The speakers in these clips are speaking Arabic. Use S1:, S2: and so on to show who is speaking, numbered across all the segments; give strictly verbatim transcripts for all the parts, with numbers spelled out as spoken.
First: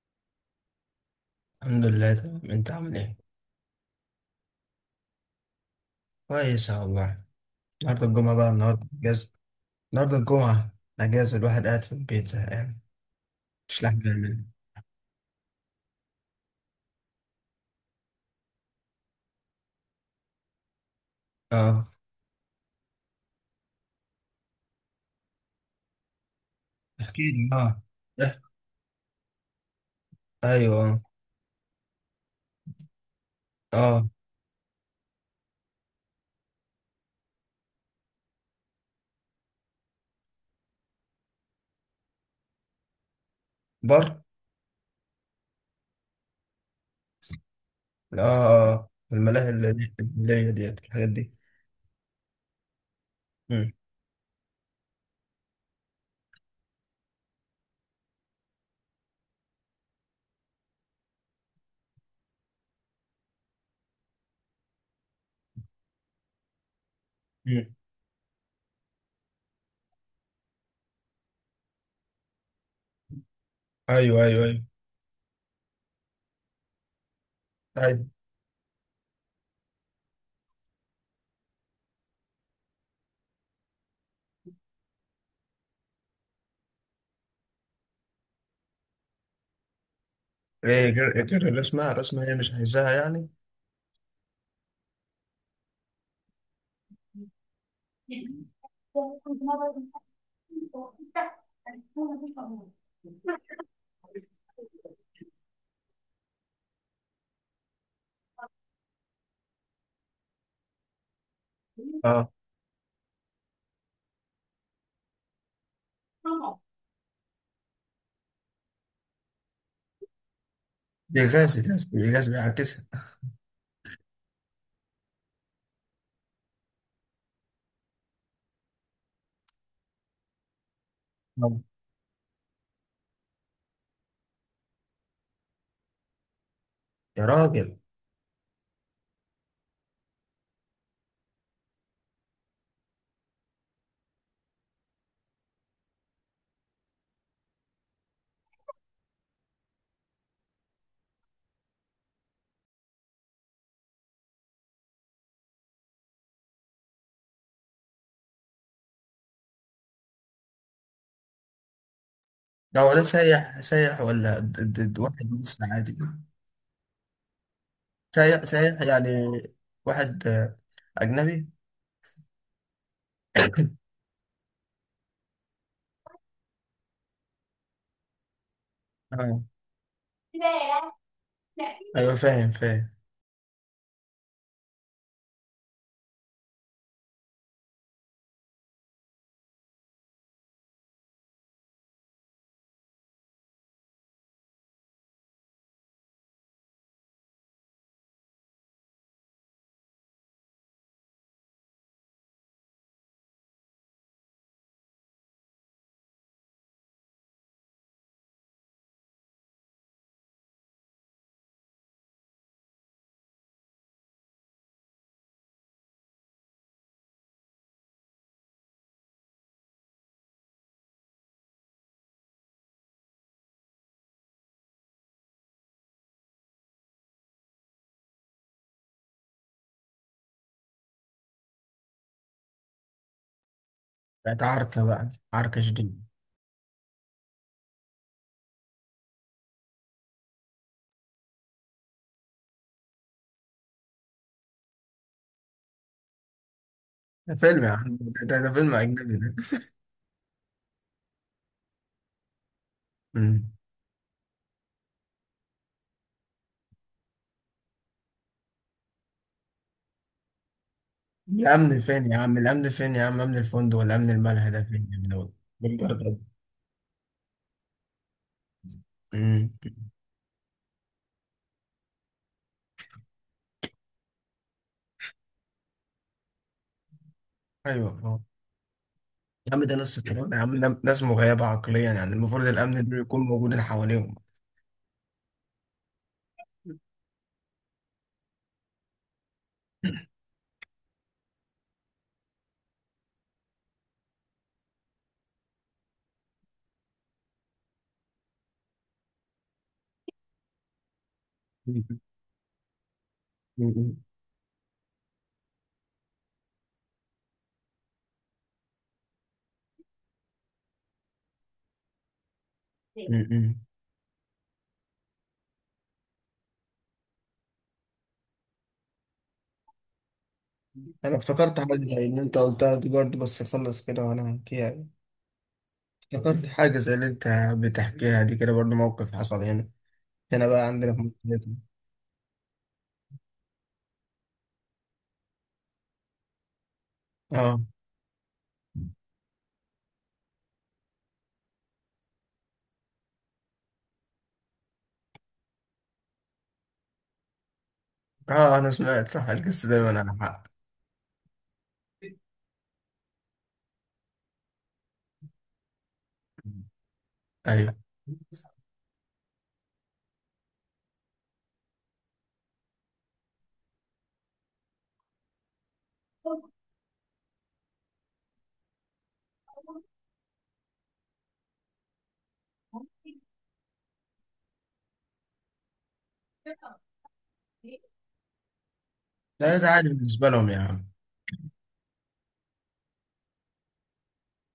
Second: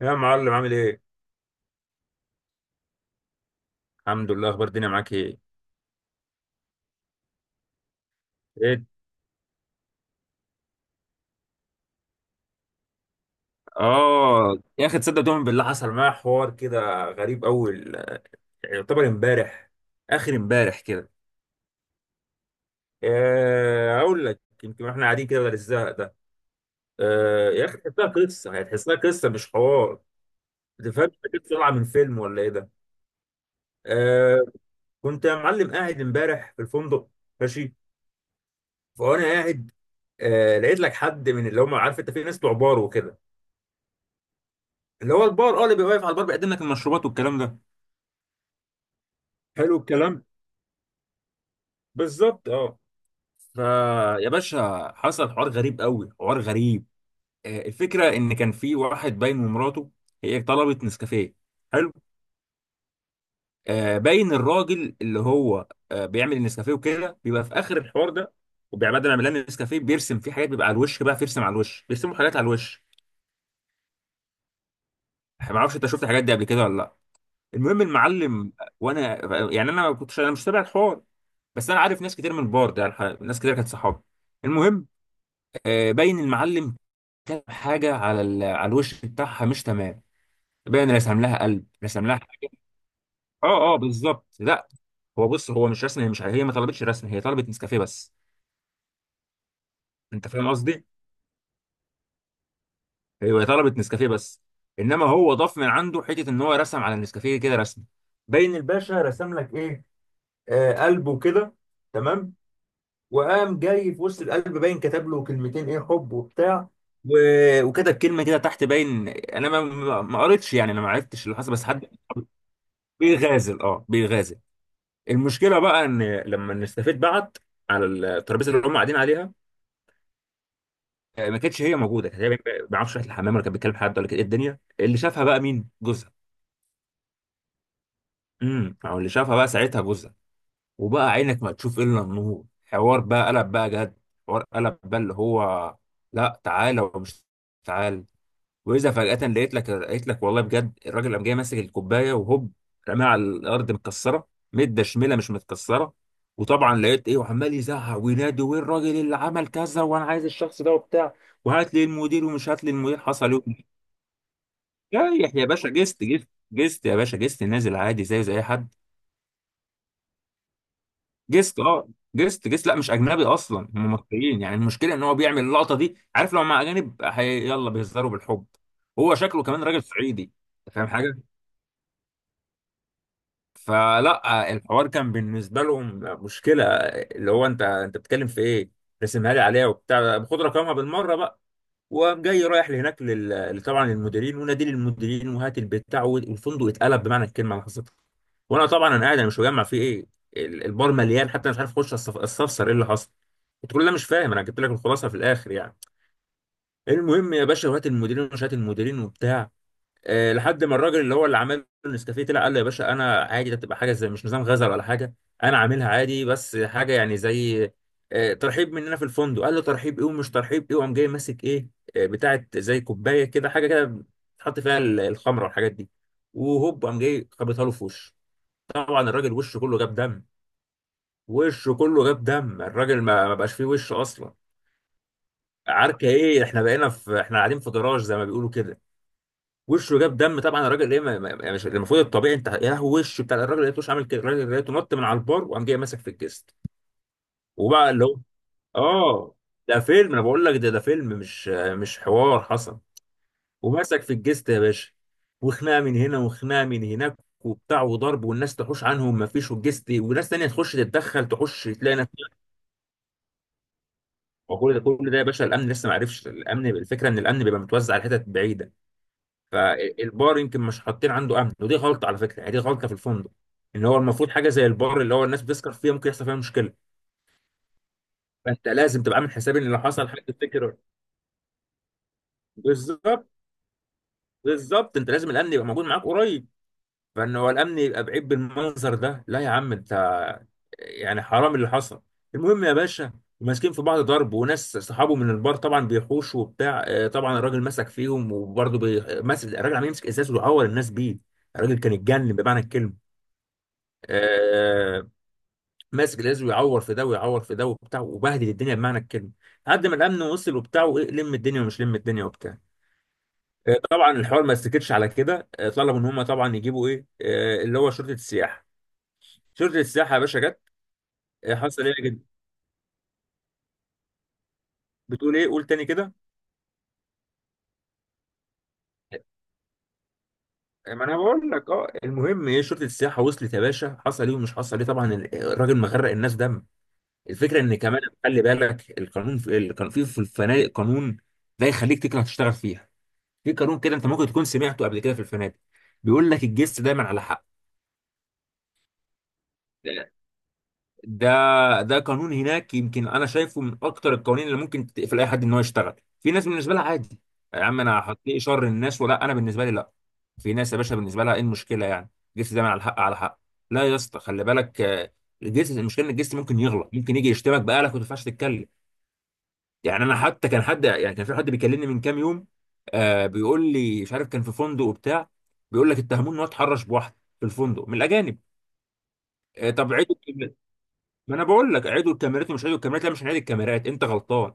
S1: يا معلم عامل ايه؟
S2: الحمد لله، تمام. انت عامل ايه؟
S1: الحمد لله. اخبار الدنيا معاك ايه؟
S2: كويس يا والله. النهارده الجمعة بقى،
S1: ايه.
S2: النهارده اجازة. النهارده الجمعة اجازة، الواحد قاعد في البيت زهقان، مش لاحق يعمل.
S1: اه، يا اخي تصدق تؤمن بالله حصل معايا حوار كده غريب، اول يعتبر امبارح، اخر امبارح كده.
S2: اه.
S1: آه، اقول لك يمكن احنا قاعدين كده بدل الزهق ده.
S2: احكي
S1: آه،
S2: لي.
S1: يا اخي
S2: اه.
S1: تحسها
S2: اه،
S1: قصه، يعني تحسها قصه مش حوار. ما
S2: ايوه،
S1: تفهمش كده طالعه من فيلم ولا ايه ده؟
S2: اه.
S1: آه، كنت يا معلم قاعد امبارح في الفندق، ماشي، فانا قاعد. آه، لقيت لك حد من اللي هم، عارف انت في ناس بتوع بار وكده،
S2: بر.
S1: اللي هو البار، اه، اللي بيبقى واقف على البار بيقدم لك المشروبات والكلام ده.
S2: اه. اه، الملاهي اللي
S1: حلو الكلام،
S2: اللي هي ديت، الحاجات دي.
S1: بالظبط اه.
S2: مم.
S1: فيا باشا حصل حوار غريب قوي، حوار غريب. آه الفكره ان كان في واحد باين ومراته، هي طلبت نسكافيه. حلو. آه باين الراجل اللي هو آه بيعمل النسكافيه وكده، بيبقى في
S2: مم.
S1: اخر الحوار ده، وبيبقى بدل ما يعمل لنا النسكافيه بيرسم فيه حاجات، بيبقى على الوش بقى، بيرسم على الوش، بيرسموا حاجات على الوش.
S2: ايوه، ايوه، ايوه.
S1: ما اعرفش انت شفت الحاجات دي قبل كده ولا لا. المهم
S2: ايوه،
S1: المعلم، وانا يعني انا ما كنتش، انا مش تابع الحوار، بس انا عارف ناس كتير من البار ده، يعني ناس كتير كانت صحابي. المهم، آه، باين المعلم كتب حاجه على ال... على الوش بتاعها مش تمام.
S2: ايه
S1: باين رسم
S2: غير غير
S1: لها قلب،
S2: الرسمة.
S1: رسم لها
S2: الرسمة هي مش
S1: حاجة.
S2: عايزاها يعني.
S1: اه اه بالظبط، لا، هو بص، هو مش رسم، هي مش، هي ما طلبتش رسم، هي طلبت نسكافيه بس. انت فاهم قصدي؟ ايوه، هي طلبت نسكافيه بس، انما هو ضاف من عنده حته ان هو رسم على النسكافيه كده رسم. باين الباشا رسم لك ايه؟ آه قلبه كده، تمام. وقام جاي في وسط القلب باين كتب له كلمتين، ايه، حب
S2: اه.
S1: وبتاع و... وكتب كلمه كده تحت، باين انا ما ما ما قريتش، يعني انا ما عرفتش اللي حصل،
S2: بيغاز
S1: بس حد
S2: بيغاز بيعكسها.
S1: بيغازل اه بيغازل. المشكله بقى ان لما الاستافيت بعت على الترابيزه اللي هم قاعدين عليها، آه، ما
S2: نعم.
S1: كانتش هي موجوده، كانت هي ما بيعرفش راحت الحمام ولا كانت بتكلم حد ولا كانت ايه الدنيا، اللي شافها بقى مين؟ جوزها.
S2: يا راجل،
S1: امم او اللي شافها بقى ساعتها جوزها، وبقى عينك ما تشوف الا النور، حوار بقى قلب بقى جد، حوار قلب بقى اللي هو، لا، تعالى ومش تعالى. واذا فجاه لقيت لك لقيت لك والله بجد، الراجل قام جاي ماسك الكوبايه وهوب، رماها على الارض، متكسره مده شميله مش متكسره. وطبعا لقيت ايه، وعمال يزعق وينادي وين الراجل اللي عمل كذا، وانا عايز الشخص ده وبتاع، وهات لي المدير، ومش هات لي
S2: ده هو
S1: المدير،
S2: ده
S1: حصل
S2: سايح؟
S1: ايه.
S2: سايح ولا د- د- د- واحد
S1: رايح يا
S2: مصري
S1: باشا،
S2: عادي؟
S1: جست جست جست يا باشا، جست نازل عادي زيه زي اي
S2: سايح
S1: حد.
S2: سايح يعني؟ واحد آه، أجنبي؟
S1: جست اه، جست جست، لا مش اجنبي اصلا، هم مصريين، يعني المشكله ان هو بيعمل اللقطه دي، عارف، لو مع اجانب هي- يلا بيهزروا بالحب، هو
S2: آه.
S1: شكله كمان راجل صعيدي. أنت فاهم حاجه؟
S2: أيوة، فاهم فاهم.
S1: فلا الحوار كان بالنسبه لهم مشكله، اللي هو انت انت بتتكلم في ايه، رسمها لي عليها وبتاع، خد رقمها بالمره بقى. وقام جاي رايح لهناك لل... طبعا للمديرين، ونادي للمديرين وهات البتاع، والفندق اتقلب بمعنى الكلمه اللي حصلت. وانا طبعا انا قاعد، انا مش مجمع فيه ايه، ال- البار مليان، حتى أنا مش عارف اخش أستف- استفسر ايه اللي حصل. قلت له لا مش فاهم، انا جبت لك الخلاصه في الاخر يعني. المهم يا باشا، وهات المديرين ومش هات المديرين وبتاع، آه، لحد ما الراجل اللي هو اللي عمل النسكافيه طلع قال له يا باشا انا عادي، ده بتبقى حاجه زي، مش نظام غزل ولا حاجه، انا عاملها عادي، بس حاجه يعني زي آه، ترحيب مننا في الفندق. قال له ترحيب ايه ومش ترحيب ايه، وقام جاي ماسك ايه آه، بتاعت زي كوبايه كده حاجه كده تحط فيها ال- الخمره والحاجات دي، وهوب قام جاي خبطها له في وشه. طبعا الراجل وشه كله جاب دم، وشه كله جاب دم، الراجل ما ما بقاش فيه وش اصلا.
S2: بقت عركة، بقى عركة شديدة.
S1: عركه ايه، احنا بقينا في احنا قاعدين في جراج زي ما بيقولوا كده، وشه جاب دم، طبعا الراجل ايه، ما- ما- يعني مش المفروض الطبيعي انت يا هو، وشه بتاع الراجل لقيتوش عامل كده، الراجل لقيته نط من على البار وقام جاي ماسك في الجست،
S2: ده فيلم يا
S1: وبقى
S2: عم،
S1: اللي
S2: ده,
S1: هو،
S2: ده, ده فيلم أجنبي ده.
S1: اه، ده فيلم انا بقول لك، ده ده فيلم، مش مش حوار حصل.
S2: أمم.
S1: وماسك في الجست يا باشا، وخناقه من هنا وخناقه من هناك وبتاع وضرب، والناس تحوش عنهم ما فيش، والجست، وناس تانية تخش تتدخل، تخش
S2: الأمن
S1: تلاقي
S2: فين
S1: ناس.
S2: يا عم؟ الأمن فين يا عم؟ أمن الفندق ولا أمن الملهى ده
S1: وكل ده
S2: فين يا
S1: كل
S2: ابن
S1: ده يا
S2: الولد؟
S1: باشا الامن لسه ما
S2: بالجرد.
S1: عرفش. الامن، الفكره ان الامن بيبقى متوزع على حتت بعيده،
S2: أمم.
S1: فالبار يمكن مش حاطين عنده امن، ودي غلطه على فكره، يعني دي غلطه في الفندق، ان هو المفروض حاجه زي البار، اللي هو الناس بتسكر فيها، ممكن يحصل فيها مشكله،
S2: أيوة،
S1: فانت لازم تبقى عامل
S2: يا
S1: حساب ان
S2: عم ده
S1: لو
S2: ناس
S1: حصل حاجه
S2: سكران، يا عم
S1: تفتكر.
S2: ده ناس مغيبة عقليا. يعني المفروض الأمن ده يكون
S1: بالظبط،
S2: موجود حواليهم.
S1: بالظبط، انت لازم الامن يبقى موجود معاك قريب، فان هو الامن يبقى بعيد بالمنظر ده، لا يا عم انت، يعني حرام اللي حصل. المهم يا باشا، ماسكين في بعض ضرب، وناس صحابه من البار طبعا بيحوشوا وبتاع، آه، طبعا الراجل مسك فيهم، وبرضه بي... ماسك الراجل عمال يمسك ازاز ويعور الناس بيه. الراجل كان
S2: م-
S1: اتجنن بمعنى الكلمه،
S2: م-
S1: آه، ماسك الازاز ويعور في ده ويعور في ده وبتاع، وبهدل الدنيا بمعنى الكلمه، لحد ما الامن وصل وبتاع، وايه، لم الدنيا ومش لم الدنيا وبتاع.
S2: م-
S1: آه، طبعا الحوار ما استكتش على كده، آه، طلبوا ان هم طبعا يجيبوا ايه، آه، اللي هو شرطه السياحه. شرطه السياحه يا باشا جت،
S2: أنا
S1: آه،
S2: افتكرت حاجة
S1: حصل ايه يا
S2: زي اللي
S1: جد-
S2: أنت قلتها دي برضه، بس أخلص كده وأنا هحكيها.
S1: بتقول ايه قول تاني كده.
S2: افتكرت حاجة زي اللي أنت بتحكيها دي كده برضه، موقف حصل هنا. هنا بقى عندنا
S1: آه،
S2: في
S1: ما انا بقول
S2: منطقتنا.
S1: لك، اه المهم ايه، شرطه السياحه وصلت يا باشا، حصل ايه ومش حصل ايه، طبعا ال- الراجل مغرق الناس دم. الفكره
S2: أه.
S1: ان كمان خلي بالك، القانون في كان في في الفنادق قانون لا يخليك، تكره تشتغل فيها. في قانون كده انت ممكن تكون سمعته قبل كده في الفنادق، بيقول لك الجست دايما على حق.
S2: أه، أنا سمعت. صح، القصة دايما على حق.
S1: ده ده قانون هناك، يمكن انا شايفه من اكتر القوانين اللي ممكن تقفل اي حد ان هو يشتغل. في ناس بالنسبه لها عادي، يا
S2: أيوه.
S1: عم انا هتلاقي شر الناس ولا، انا بالنسبه لي لا. في ناس يا باشا بالنسبه لها ايه المشكله يعني، الجست دايما على الحق، على حق. لا يا اسطى خلي بالك، آه، الجست، المشكله ان الجست ممكن يغلط، ممكن يجي يشتمك بقالك وما تنفعش تتكلم. يعني انا حتى، كان حد يعني كان في حد بيكلمني من كام يوم، آه بيقول لي مش عارف، كان في فندق وبتاع، بيقول لك اتهموه ان هو اتحرش بواحده في الفندق من الاجانب.
S2: لا، ده
S1: آه
S2: عادي
S1: طب عيدوا
S2: بالنسبة لهم
S1: الكاميرات.
S2: يعني.
S1: ما انا بقول لك، عيدوا الكاميرات ومش عيدوا الكاميرات، لا مش هنعيد الكاميرات، انت غلطان،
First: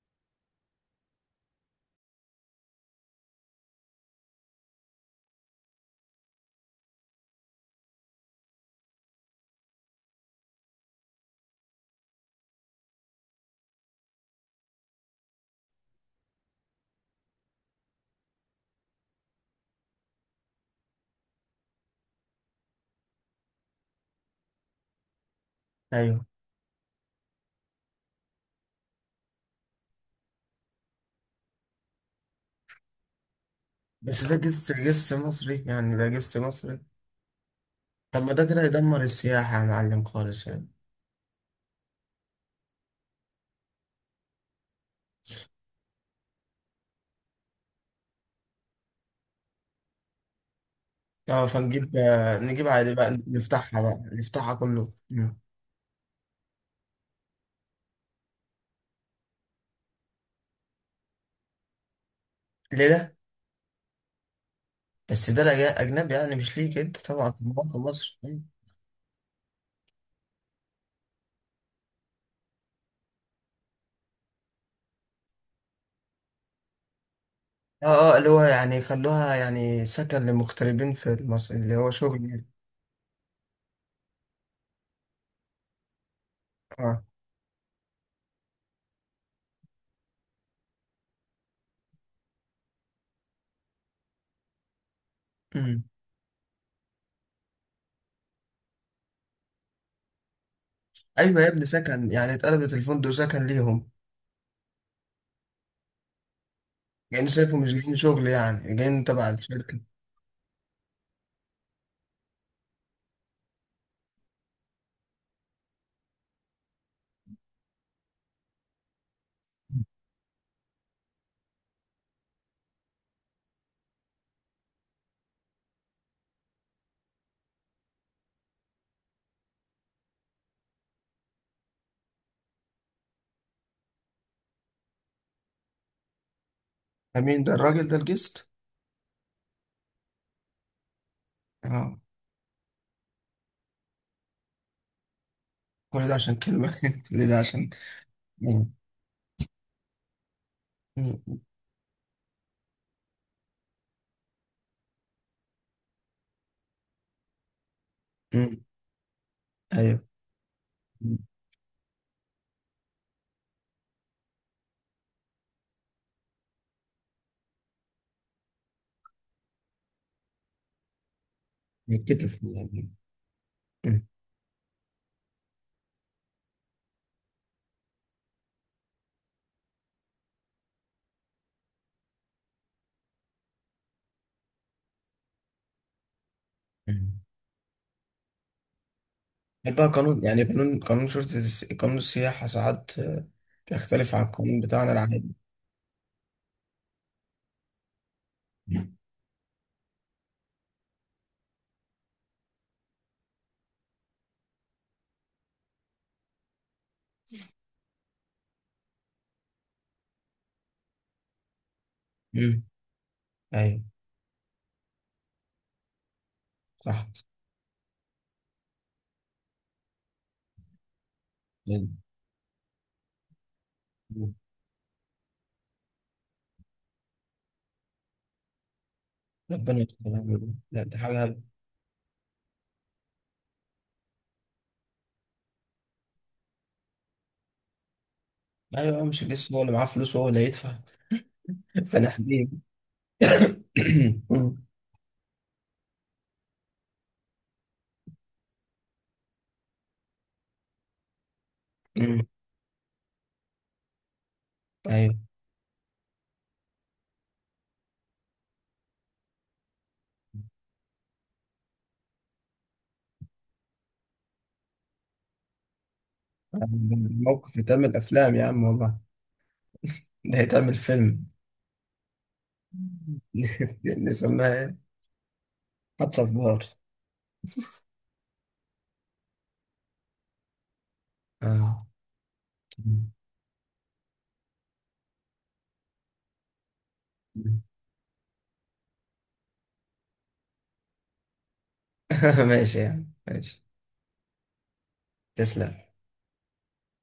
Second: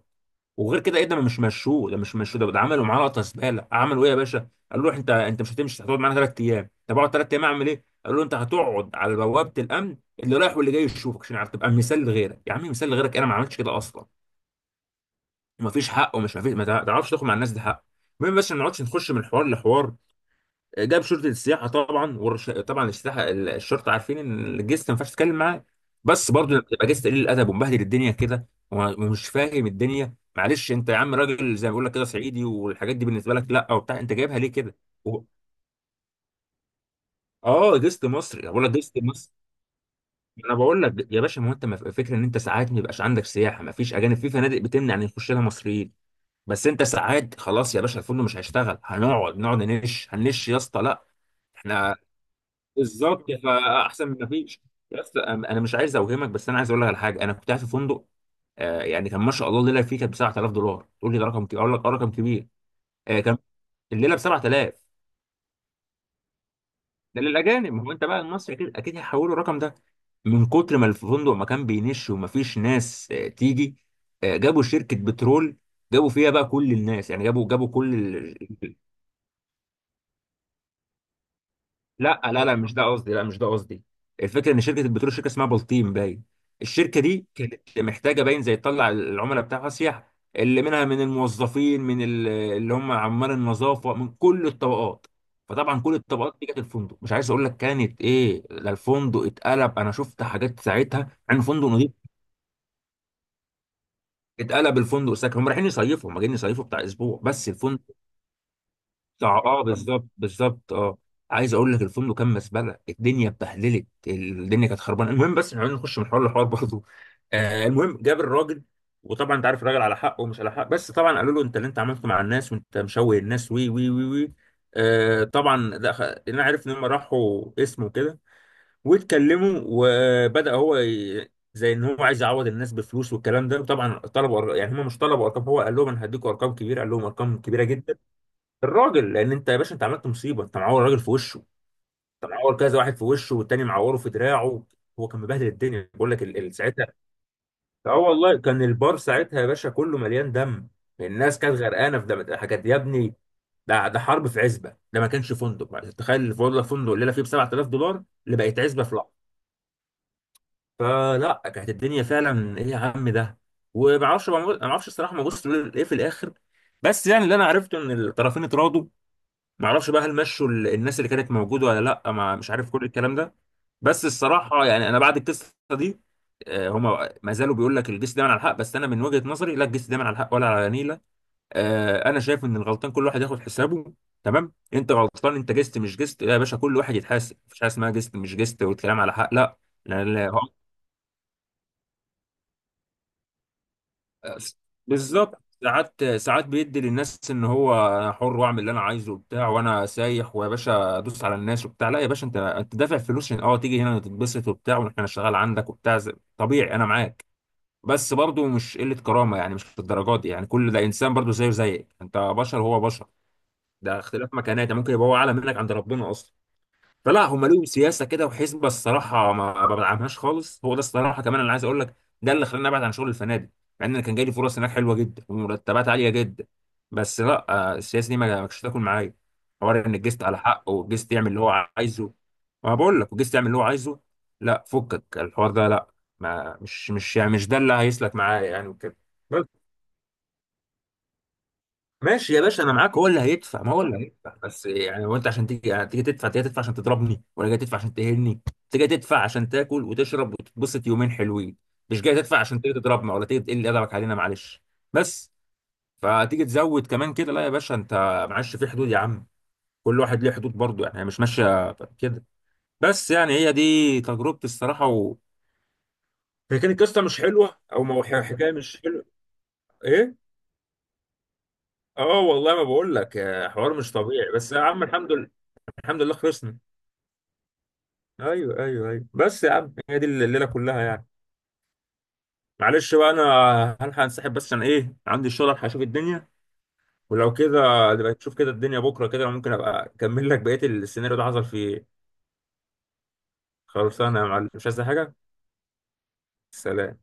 S1: وغير كده ايه، ده ما مش مشوه، ده مش مشوه، ده, ده عملوا معاه لقطه زباله. عملوا ايه يا باشا، قال له انت انت مش هتمشي، هتقعد معانا ثلاث ايام. طب اقعد ثلاث ايام اعمل ايه، قال له انت هتقعد على بوابه الامن، اللي رايح واللي جاي يشوفك، عشان عارف تبقى مثال لغيرك. يا عم مثال لغيرك، انا ما عملتش كده اصلا، ومفيش حق ومش مفيش، ما تع- تعرفش تاخد مع الناس، ده حق. المهم، بس ما نقعدش نخش من حوار لحوار. جاب شرطه السياحه طبعا، والرش... طبعا السياحه، ال- الشرطه عارفين ان الجست ما ينفعش تتكلم معاه،
S2: أيوه.
S1: بس برضه تبقى جست قليل الادب ومبهدل الدنيا كده وما- ومش فاهم الدنيا، معلش انت يا عم، راجل زي ما بيقول لك كده صعيدي، والحاجات دي بالنسبه لك لا وبتاع، انت
S2: بس ده
S1: جايبها ليه
S2: جست،
S1: كده؟
S2: جست
S1: و...
S2: مصري يعني. ده جست مصري.
S1: اه جست
S2: طب ما
S1: مصري،
S2: ده
S1: أنا
S2: كده
S1: بقول لك جست
S2: يدمر
S1: مصري.
S2: السياحة يا معلم خالص
S1: انا
S2: يعني.
S1: بقول لك يا باشا، ما هو انت ما- فكره ان انت ساعات ما يبقاش عندك سياحه، ما فيش اجانب، في فنادق بتمنع ان يخش لها مصريين، بس انت ساعات خلاص يا باشا، الفندق مش هيشتغل، هنقعد نقعد ننش هننش يا اسطى، لا،
S2: اه، فنجيب،
S1: احنا،
S2: آه، نجيب عادي بقى،
S1: بالظبط،
S2: نفتحها بقى،
S1: فاحسن من ما
S2: نفتحها
S1: فيش.
S2: كله.
S1: يا اسطى
S2: مم.
S1: انا مش عايز اوهمك، بس انا عايز اقول لك على حاجه، انا كنت قاعد في فندق، آه، يعني كان ما شاء الله الليله فيه كانت ب سبعة آلاف دولار. تقول لي ده رقم كبير، اقول لك اه رقم كبير.
S2: ليه ده؟
S1: آه، كان الليله ب سبعة آلاف،
S2: بس ده لجا- أجنبي يعني، مش ليك أنت
S1: ده
S2: طبعا، في
S1: للاجانب،
S2: مواطن
S1: ما هو انت
S2: مصر.
S1: بقى
S2: مم.
S1: المصري، اكيد اكيد هيحولوا الرقم ده. من كتر ما الفندق ما كان بينش وما فيش ناس آه، تيجي، آه، جابوا شركه بترول، جابوا فيها بقى كل الناس، يعني جابوا جابوا
S2: اه اه، اللي
S1: كل،
S2: هو يعني خلوها يعني سكن للمغتربين في مصر، اللي هو
S1: لا
S2: شغل يعني.
S1: لا لا مش ده قصدي، لا مش ده قصدي. الفكره ان شركه البترول، شركه اسمها بلطيم باين، الشركه
S2: اه.
S1: دي كانت محتاجه باين زي تطلع العملاء بتاعها سياح، اللي منها من الموظفين، من ال- اللي هم عمال النظافه، من كل الطبقات. فطبعا
S2: مم.
S1: كل الطبقات دي جت الفندق، مش عايز اقول لك كانت ايه، ده الفندق اتقلب، انا شفت حاجات ساعتها
S2: أيوة
S1: عن
S2: يا ابني،
S1: فندق نظيف،
S2: سكن يعني. اتقلبت الفندق سكن ليهم.
S1: اتقلب الفندق ساكن، هم رايحين يصيفوا، هم جايين يصيفوا بتاع اسبوع
S2: يعني
S1: بس
S2: شايفه مش جايين
S1: الفندق،
S2: شغل، يعني جايين
S1: اه،
S2: تبع
S1: آه،
S2: الشركة.
S1: بالظبط بالظبط اه. عايز اقول لك، الفندق كان مزبله، الدنيا اتبهدلت، الدنيا كانت خربانه. المهم بس عايزين نخش من حوار لحوار برضه. آه المهم جاب الراجل، وطبعا انت عارف الراجل على حق ومش على حق، بس طبعا قالوا له انت اللي انت عملته مع الناس، وانت مشوه الناس، وي وي وي وي. آه طبعا ده خ- انا عارف ان هم راحوا اسمه كده، واتكلموا، وبدا هو ي... زي ان هو عايز يعوض الناس بفلوس والكلام ده، وطبعا طلبوا أر- يعني هم مش طلبوا ارقام، هو قال لهم انا هديكم ارقام كبيره، قال لهم ارقام
S2: مين ده
S1: كبيره
S2: الراجل ده؟
S1: جدا.
S2: الجست؟
S1: الراجل، لان انت يا باشا انت عملت مصيبه، انت معور راجل في وشه،
S2: اه.
S1: انت معور كذا واحد في وشه، والتاني معوره في دراعه، هو كان مبهدل الدنيا،
S2: كل
S1: بقول
S2: ده
S1: لك
S2: عشان
S1: ال- ال-
S2: كلمة
S1: ساعتها،
S2: كل ده عشان.
S1: اه والله، كان
S2: مم.
S1: البار ساعتها يا باشا كله مليان دم، الناس
S2: مم.
S1: كانت غرقانه في دم حاجات يا ابني، ده ده حرب في عزبه، ده ما كانش فندق، تخيل الفندق، فندق الليله فيه ب سبعة آلاف دولار اللي بقت
S2: مم.
S1: عزبه في لحظه.
S2: أيوة.
S1: فلا كانت الدنيا فعلا ايه يا عم ده، وما اعرفش ما اعرفش الصراحه، ما بص ايه في الاخر، بس يعني اللي انا عرفته ان الطرفين اتراضوا. معرفش بقى هل مشوا ال- الناس اللي كانت موجوده ولا لا، ما
S2: يتكتف
S1: مش عارف كل
S2: يعني.
S1: الكلام ده،
S2: مم.
S1: بس الصراحه يعني انا بعد القصه دي، آه، هما ما زالوا بيقول لك الجيش دايما على الحق، بس انا من وجهه نظري لا، الجيش دايما على الحق ولا على نيله. آه، انا شايف ان الغلطان كل واحد ياخد حسابه، تمام، انت غلطان، انت جست مش جست يا باشا، كل واحد
S2: مم.
S1: يتحاسب، مفيش حاجه اسمها جست مش جست والكلام على حق، لا.
S2: هل بقى
S1: لا
S2: قانون،
S1: لا،
S2: يعني قانون قانون شرطة الس- قانون السياحة ساعات آه، بيختلف عن القانون بتاعنا العادي؟
S1: بالظبط، ساعات، ساعات بيدي للناس ان هو انا حر واعمل اللي انا
S2: مم.
S1: عايزه وبتاع، وانا سايح ويا باشا ادوس على الناس وبتاع، لا يا باشا، انت انت دافع فلوس عشان اه تيجي هنا تتبسط وبتاع واحنا نشتغل عندك وبتاع زي- طبيعي انا معاك، بس برضه مش قله كرامه، يعني مش للدرجات دي، يعني كل ده انسان برضه زيه زيك، انت بشر
S2: مم.
S1: هو بشر،
S2: أيوه.
S1: ده اختلاف مكانات، يعني ممكن يبقى هو اعلى منك عند ربنا اصلا.
S2: صح.
S1: فلا هم ليهم سياسه كده وحسبه الصراحه ما ما بدعمهاش خالص، هو ده الصراحه، كمان انا عايز اقول
S2: مم.
S1: لك، ده اللي خلاني ابعد عن شغل الفنادق، مع ان أنا كان جاي لي فرص هناك حلوه جدا ومرتبات عاليه جدا، بس لا، آه، السياسه دي ما ما كانتش تاكل معايا.
S2: ربنا
S1: حوار ان الجست على
S2: يستر.
S1: حقه،
S2: لا ده
S1: والجست يعمل
S2: حاجة.
S1: اللي هو عايزه، ما بقول لك، والجست يعمل اللي هو عايزه، لا، فكك الحوار ده لا. ما مش مش يعني مش ده اللي هيسلك معايا يعني وكده.
S2: أيوه، مش لسه هو اللي معاه فلوس وهو اللي هيدفع؟
S1: ماشي يا
S2: فنحميه.
S1: باشا انا معاك، هو اللي هيدفع، ما هو اللي هيدفع،
S2: مم.
S1: بس يعني هو انت عشان تيجي، يعني تيجي تدفع، تيجي تدفع عشان تضربني، ولا جاي تدفع عشان تهني؟ انت جاي تدفع عشان تاكل وتشرب وتتبسط يومين حلوين، مش جاي
S2: مم.
S1: تدفع عشان تيجي تضربنا ولا تيجي تقل ادبك علينا معلش.
S2: أيوه.
S1: بس، فتيجي تزود كمان كده، لا يا باشا انت، معلش في حدود يا عم، كل واحد ليه حدود برضه، يعني هي مش ماشيه كده. بس يعني هي دي تجربتي الصراحه و... هي كانت قصه مش
S2: موقف
S1: حلوه، او
S2: يتعمل
S1: مو-
S2: أفلام يا
S1: حكايه
S2: عم
S1: مش
S2: والله.
S1: حلوه. ايه،
S2: ده هيتعمل فيلم.
S1: اه والله، ما بقول لك آه، حوار مش طبيعي، بس
S2: نسميها
S1: يا
S2: إيه؟
S1: عم الحمد لله، الحمد لله
S2: حتى في
S1: خلصنا.
S2: بار.
S1: ايوه ايوه ايوه، بس يا عم هي دي الليله كلها يعني.
S2: آه.
S1: معلش بقى انا هلحق انسحب، بس عشان ايه، عندي الشغل، هلحق اشوف الدنيا. ولو كده نبقى نشوف كده الدنيا بكره كده، ممكن ابقى اكمل لك بقيه السيناريو ده حصل فيه إيه.
S2: ماشي يعني، ماشي.
S1: خلصانه يا معلم، مش عايز حاجه.
S2: تسلم.
S1: سلام.